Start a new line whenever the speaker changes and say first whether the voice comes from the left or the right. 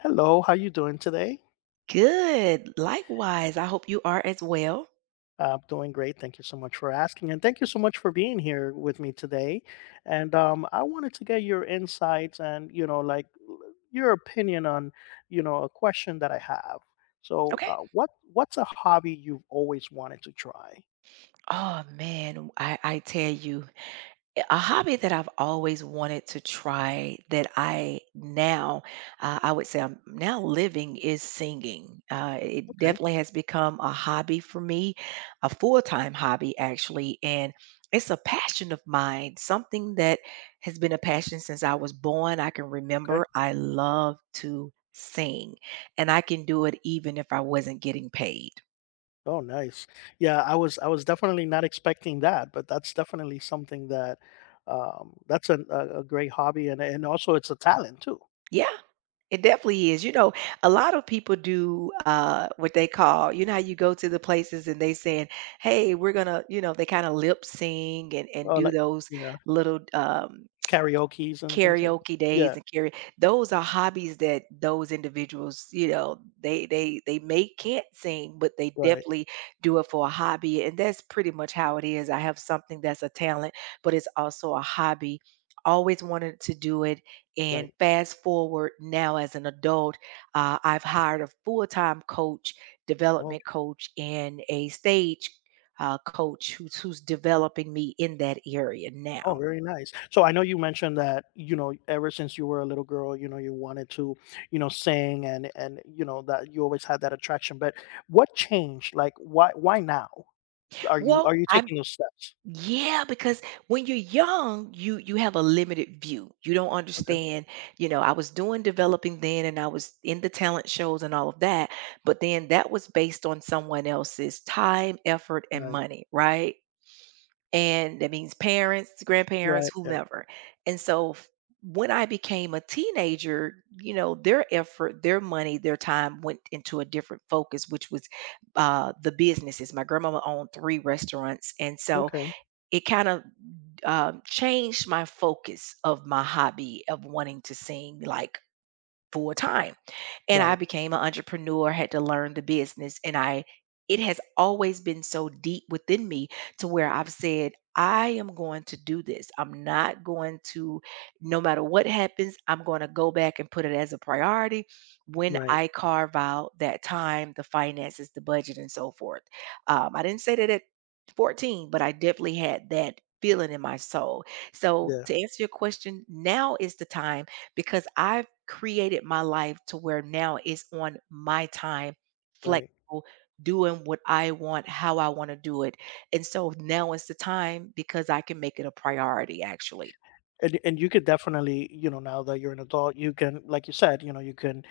left: Hello, how you doing today?
right: Good. Likewise. I hope you are as well.
left: I'm doing great. Thank you so much for asking, and thank you so much for being here with me today. And I wanted to get your insights and your opinion on a question that I have. So,
right: Okay.
left: uh, what what's a hobby you've always wanted to try?
right: Oh man, I tell you, a hobby that I've always wanted to try that I now, I would say I'm now living is singing. It
left: Okay,
right: definitely has become a hobby for me, a full time hobby, actually. And it's a passion of mine, something that has been a passion since I was born. I can
left: okay.
right: remember I love to sing, and I can do it even if I wasn't getting paid.
left: Oh, nice. Yeah, I was definitely not expecting that, but that's definitely something that that's a great hobby, and also it's a talent too.
right: Yeah. It definitely is. You know, a lot of people do what they call, how you go to the places and they saying, "Hey, we're gonna," they kind of lip sing and
left: Oh,
right: do
left: like.
right: those
left: Yeah.
right: little
left: Karaokes and things like.
right: Karaoke
left: Yeah,
right: days and karaoke; those are hobbies that those individuals, you know, they may can't sing, but they
left: right,
right: definitely do it for a hobby, and that's pretty much how it is. I have something that's a talent, but it's also a hobby. Always wanted to do it, and
left: right.
right: fast forward now as an adult, I've hired a full-time coach,
left: Oh,
right: development coach, and a stage coach who's developing me in that area
left: oh,
right: now.
left: very nice. So I know you mentioned that, you know, ever since you were a little girl, you know, you wanted to, you know, sing and you know, that you always had that attraction, but what changed? Like, why now? Are you are
right: Well,
left: you
right: I'm
left: taking those steps?
right: Yeah, because when you're young, you have a limited view. You don't
left: Okay,
right: understand, you know, I was doing developing then and I was in the talent shows and all of that, but then that was based on someone else's time, effort and
left: right,
right: money, right? And that means parents, grandparents,
left: right, yeah,
right: whomever. And so f- when I became a teenager, you know, their effort, their money, their time went into a different focus, which was the businesses. My grandmama owned three restaurants. And so
left: okay,
right: it kind of changed my focus of my hobby of wanting to sing like full time, and I
left: right,
right: became an entrepreneur, had to learn the business. It has always been so deep within me to where I've said, I am going to do this. I'm not going to, No matter what happens, I'm going to go back and put it as a priority when
left: right,
right: I carve out that time, the finances, the budget, and so forth. I didn't say that at 14, but I definitely had that feeling in my soul. So,
left: yeah,
right: to answer your question, now is the time because I've created my life to where now it's on my time,
left: right.
right: flexible, doing what I want, how I want to do it. And so now is the time because I can make it a priority, actually.
left: And you could definitely, you know, now that you're an adult, you can, like you said, you know, you can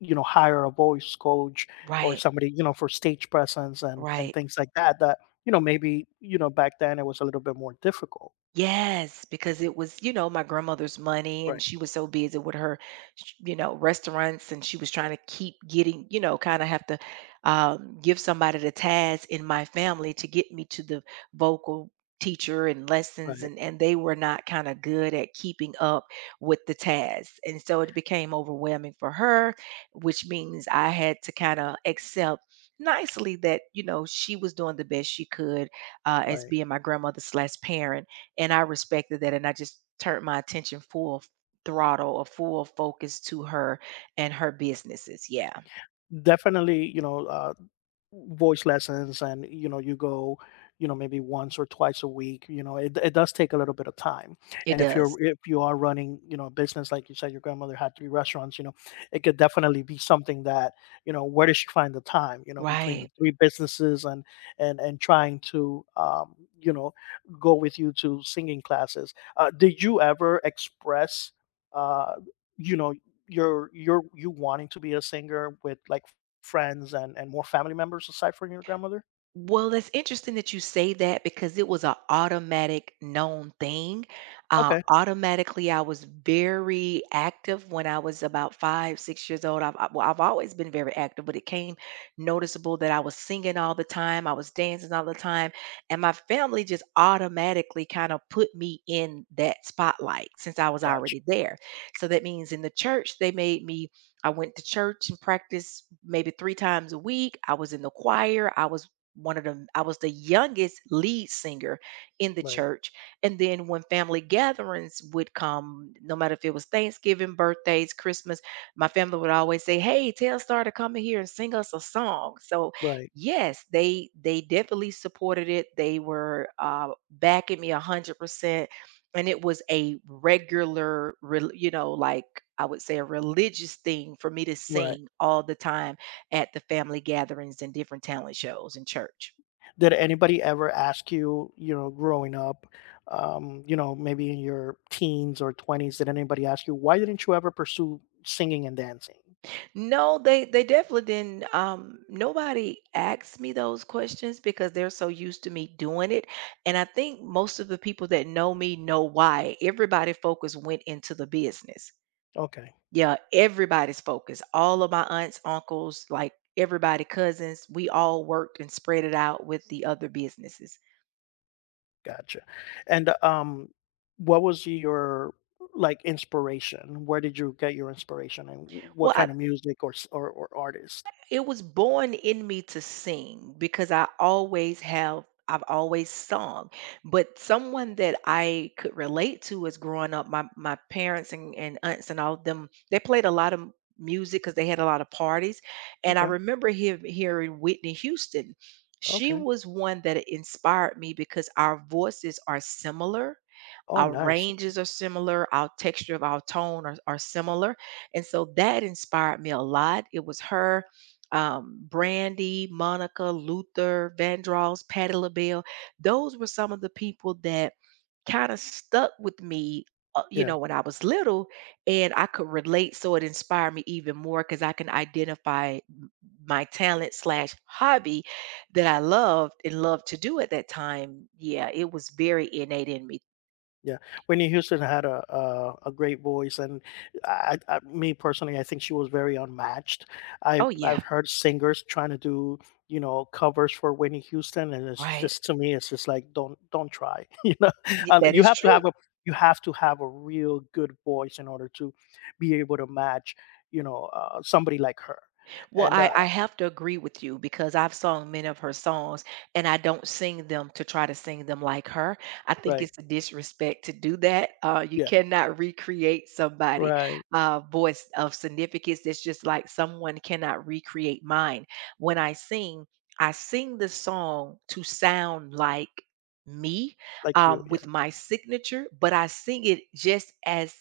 left: hire a voice coach or
right: Right,
left: somebody, you know, for stage presence and
right: right.
left: things like that that, you know, maybe, you know, back then it was a little bit more difficult.
right: Yes, because it was, you know, my grandmother's money and
left: Right,
right: she was so busy with her, you know, restaurants, and she was trying to keep getting, you know, kind of have to give somebody the task in my family to get me to the vocal teacher and lessons,
left: right,
right: and they were not kind of good at keeping up with the tasks. And so it became overwhelming for her, which means I had to kind of accept nicely that, you know, she was doing the best she could as
left: right.
right: being my grandmother slash parent, and I respected that, and I just turned my attention throttle or full focus to her and her businesses. Yeah,
left: Definitely, you know, voice lessons, and, you know, you go, you know, maybe once or twice a week. You know, it does take a little bit of time.
right: it
left: And if you're
right: does.
left: if you are running, you know, a business like you said, your grandmother had three restaurants. You know, it could definitely be something that, you know, where does she find the time, you know, between
right: Right.
left: the three businesses and and trying to you know go with you to singing classes. Did you ever express uh you know your you wanting to be a singer with, like, friends and more family members aside from your grandmother?
right: Well, that's interesting that you say that because it was an automatic known thing. Uh,
left: Okay,
right: automatically, I was very active when I was about five, 6 years old. Well, I've always been very active, but it came noticeable that I was singing all the time, I was dancing all the time, and my family just automatically kind of put me in that spotlight since I was
left: gotcha.
right: already there. So that means in the church, they made me I went to church and practiced maybe three times a week. I was in the choir. I was the youngest lead singer in the
left: Right,
right: church. And then when family gatherings would come, no matter if it was Thanksgiving, birthdays, Christmas, my family would always say, "Hey, tell Star to come in here and sing us a song." So,
left: right,
right: yes, they definitely supported it. They were backing me 100%, and it was a regular you know, like I would say a religious thing for me to
left: right.
right: sing all the time at the family gatherings and different talent shows in church.
left: Did anybody ever ask you, you know, growing up, you know, maybe in your teens or 20s, did anybody ask you, why didn't you ever pursue singing and dancing?
right: No, they definitely didn't. Nobody asked me those questions because they're so used to me doing it, and I think most of the people that know me know why. Everybody focus went into the business.
left: Okay,
right: Yeah, everybody's focus. All of my aunts, uncles, like everybody, cousins, we all worked and spread it out with the other businesses.
left: gotcha. And what was your, like, inspiration? Where did you get your inspiration, and what
right: Well, I
left: kind of music or or artist?
right: It was born in me to sing because I've always sung. But someone that I could relate to as growing up, my parents and aunts and all of them, they played a lot of music because they had a lot of parties. And I
left: Okay,
right: remember hearing Whitney Houston. She
left: okay.
right: was one that inspired me because our voices are similar,
left: Oh,
right: our
left: nice.
right: ranges are similar, our texture of our tone are similar. And so that inspired me a lot. It was her, Brandy, Monica, Luther, Vandross, Patti LaBelle. Those were some of the people that kind of stuck with me, you
left: Yeah.
right: know, when I was little and I could relate. So it inspired me even more because I can my talent slash hobby that I loved and loved to do at that time. Yeah, it was very innate in me.
left: Yeah, Whitney Houston had a great voice, and me personally, I think she was very unmatched. I've
right: Oh, yeah.
left: I've heard singers trying to do, you know, covers for Whitney Houston, and it's
right: Right.
left: just, to me, it's just like don't try. You know,
right: Y that
left: you
right: is
left: have to have
right: true.
left: a, you have to have a real good voice in order to be able to match, you know, somebody like her.
right: Well,
left: And
right: I have to agree with you because I've sung many of her songs and I don't sing them to try to sing them like her. I think
left: right,
right: it's a disrespect to do that. You
left: yeah,
right: cannot recreate somebody'
left: right,
right: voice of significance. It's just like someone cannot recreate mine. When I sing the song to sound like me
left: like you, yeah,
right: with my signature, but I sing it just as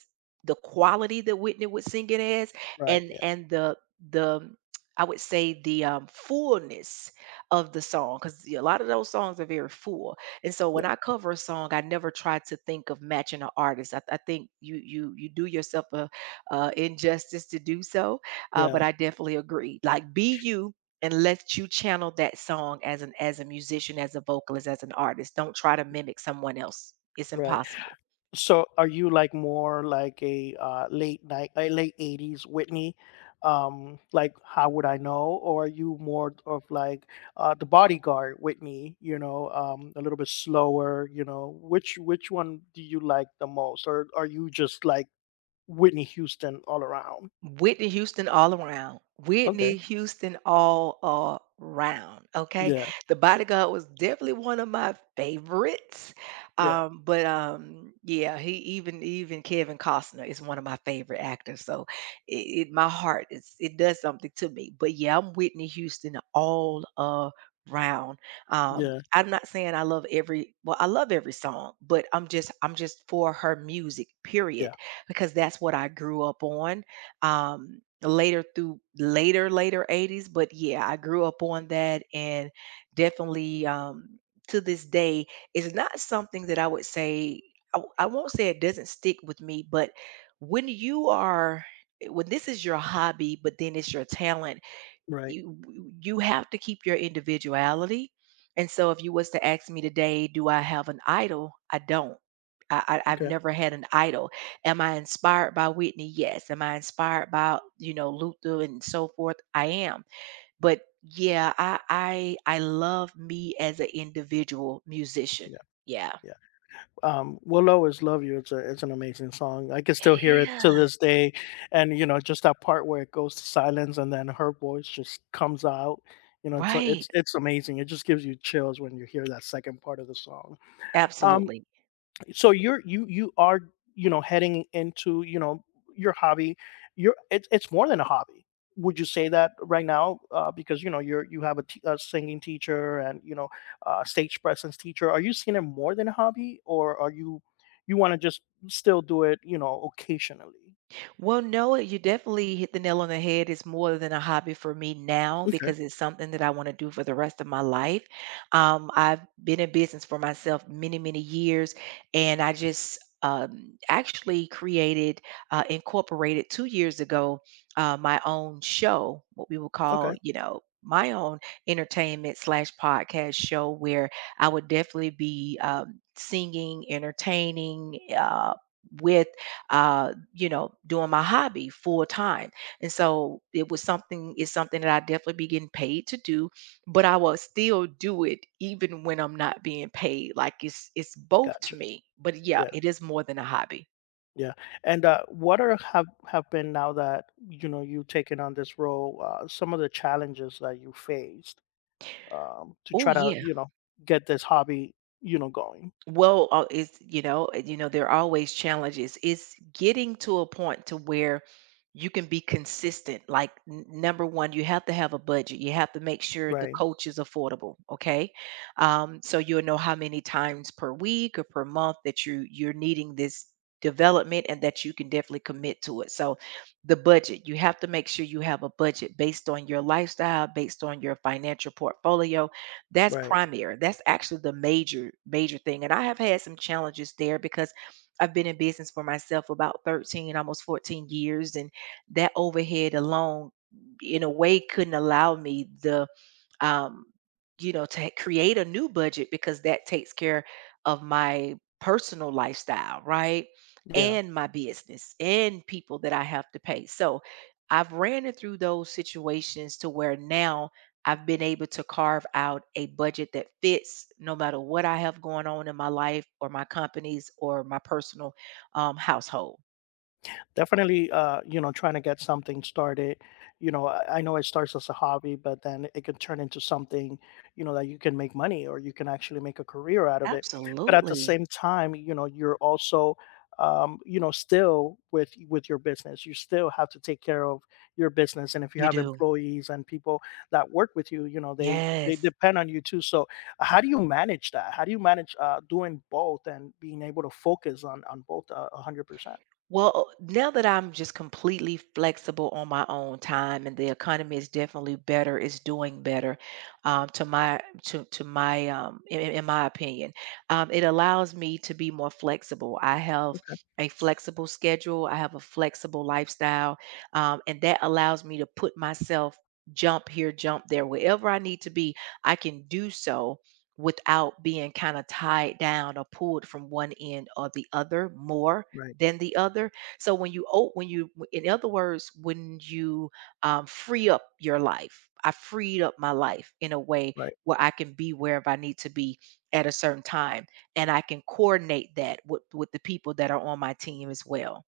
right: the quality that Whitney would sing it as,
left: right,
right: and
left: yeah,
right: and the I would say the fullness of the song because a lot of those songs are very full. And so
left: yeah,
right: when I cover a song, I never try to think of matching an artist. I think you you do yourself a injustice to do so. Uh,
left: yeah,
right: but I definitely agree. Like be you and let you channel that song as an as a musician, as a vocalist, as an artist. Don't try to mimic someone else. It's
left: right.
right: impossible.
left: So are you, like, more like a late night, a late 80s Whitney? Like, how would I know? Or are you more of like the bodyguard Whitney? You know, a little bit slower. You know, which one do you like the most? Or are you just like Whitney Houston all around?
right: Whitney Houston all around.
left: Okay.
right: Whitney Houston all around. Okay.
left: Yeah,
right: The Bodyguard was definitely one of my favorites.
left: yeah,
right: But yeah, he even even Kevin Costner is one of my favorite actors. So it my heart is it does something to me. But yeah, I'm Whitney Houston all around.
left: yeah,
right: I'm not saying I love every I love every song, but I'm just for her music,
left: yeah.
right: period, because that's what I grew up on later through later later 80s. But yeah, I grew up on that and definitely to this day it's not something that I would say I won't say it doesn't stick with me. But when you are when this is your hobby but then it's your talent,
left: Right.
right: you you have to keep your individuality. And so if you was to ask me today, do I have an idol? I don't. I've
left: Okay.
right: never had an idol. Am I inspired by Whitney? Yes. Am I inspired by, you know, Luther and so forth? I am. But yeah, I love me as an individual musician. Yeah.
left: Yeah. "We'll Always Love You," it's a, it's an amazing song. I can still hear it to
right: It
left: this
right: is.
left: day, and, you know, just that part where it goes to silence and then her voice just comes out, you know, it's,
right: Right.
left: it's amazing. It just gives you chills when you hear that second part of the song. Um
right: Absolutely.
left: so you're, you are, you know, heading into, you know, your hobby. You're, it's more than a hobby, would you say that right now? Because, you know, you're, you have a, a singing teacher, and, you know, stage presence teacher. Are you seeing it more than a hobby, or are you, you want to just still do it, you know, occasionally?
right: Well, no, you definitely hit the nail on the head. It's more than a hobby for me now
left: Okay,
right: because it's something that I want to do for the rest of my life. I've been in business for myself many, many years, and I just actually created, incorporated 2 years ago, my own show, what we would
left: okay,
right: call, you know, my own entertainment slash podcast show, where I would definitely be singing, entertaining, with you know, doing my hobby full time. And so it's something that I definitely be getting paid to do, but I will still do it even when I'm not being paid. Like it's both to
left: gotcha,
right: me. But yeah,
left: yeah,
right: it is more than a hobby.
left: yeah. And what are, have been, now that, you know, you've taken on this role, some of the challenges that you faced, to
right: Oh
left: try to,
right: yeah.
left: you know, get this hobby, you know, going.
right: Well, it's you know, there are always challenges. It's getting to a point to where you can be consistent. Like number one, you have to have a budget. You have to make sure the
left: Right,
right: coach is affordable. Okay, so you'll know how many times per week or per month that you're needing this development and that you can definitely commit to it. So the budget, you have to make sure you have a budget based on your lifestyle, based on your financial portfolio, that's
left: right,
right: primary. That's actually the major, major thing. And I have had some challenges there because I've been in business for myself about 13, almost 14 years. And that overhead alone, in a way, couldn't allow me the um, to create a new budget because that takes care of my personal lifestyle, right?
left: yeah.
right: And my business and people that I have to pay. So I've ran it through those situations to where now I've been able to carve out a budget that fits no matter what I have going on in my life or my companies or my personal household.
left: Definitely, you know, trying to get something started, you know, I know it starts as a hobby, but then it can turn into something, you know, that you can make money, or you can actually make a career out of it. But at the
right: Absolutely.
left: same time, you know, you're also, you know, still with your business, you still have to take care of your business. And if you
right: You
left: have
right: do.
left: employees and people that work with you, you know, they
right: Yes.
left: depend on you too. So how do you manage that? How do you manage, doing both and being able to focus on both 100%?
right: Well, now that I'm just completely flexible on my own time and the economy is definitely better, it's doing better, um, to my to my in, in my opinion. It allows me to be more flexible. I have
left: Okay.
right: a flexible schedule, I have a flexible lifestyle, and that allows me to put myself jump here, jump there, wherever I need to be, I can do so without being kind of tied down or pulled from one end or the other more
left: Right.
right: than the other. So when you oh, when you w- in other words, when you free up your life, I freed up my life in a way
left: Right.
right: where I can be wherever I need to be at a certain time, and I can coordinate that with the people that are on my team as well.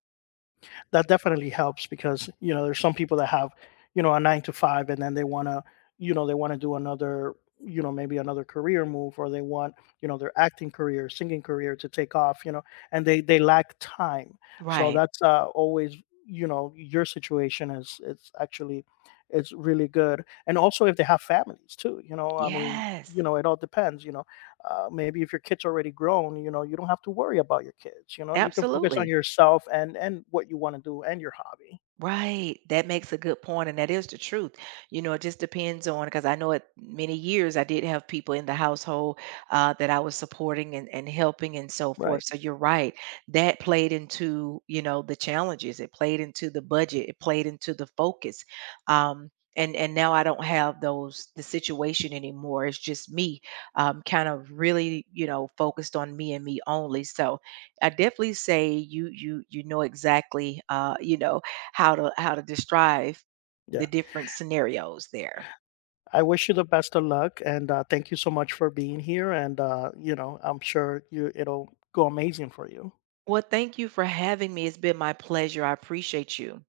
left: That definitely helps, because, you know, there's some people that have, you know, a nine to five, and then they want to, you know, they want to do another, you know, maybe another career move, or they want, you know, their acting career, singing career to take off, you know, and they lack time. So
right: Right.
left: that's always, you know, your situation is, it's actually, it's really good. And also, if they have families too, you know, I mean,
right: Yes.
left: you know, it all depends, you know, maybe if your kid's already grown, you know, you don't have to worry about your kids. You know, you can focus on
right: Absolutely.
left: yourself and what you want to do and your hobby.
right: Right. That makes a good point, and that is the truth. You know, it just depends on because I know at many years I did have people in the household that I was supporting and helping and so forth.
left: Right.
right: So you're right. That played into, you know, the challenges. It played into the budget. It played into the focus. Um, and now I don't have those the situation anymore. It's just me, kind of really, you know, focused on me and me only. So I definitely say you know exactly you know how to describe
left: Yeah.
right: the different scenarios there.
left: I wish you the best of luck, and thank you so much for being here. And you know, I'm sure you, it'll go amazing for you.
right: Well, thank you for having me. It's been my pleasure. I appreciate you.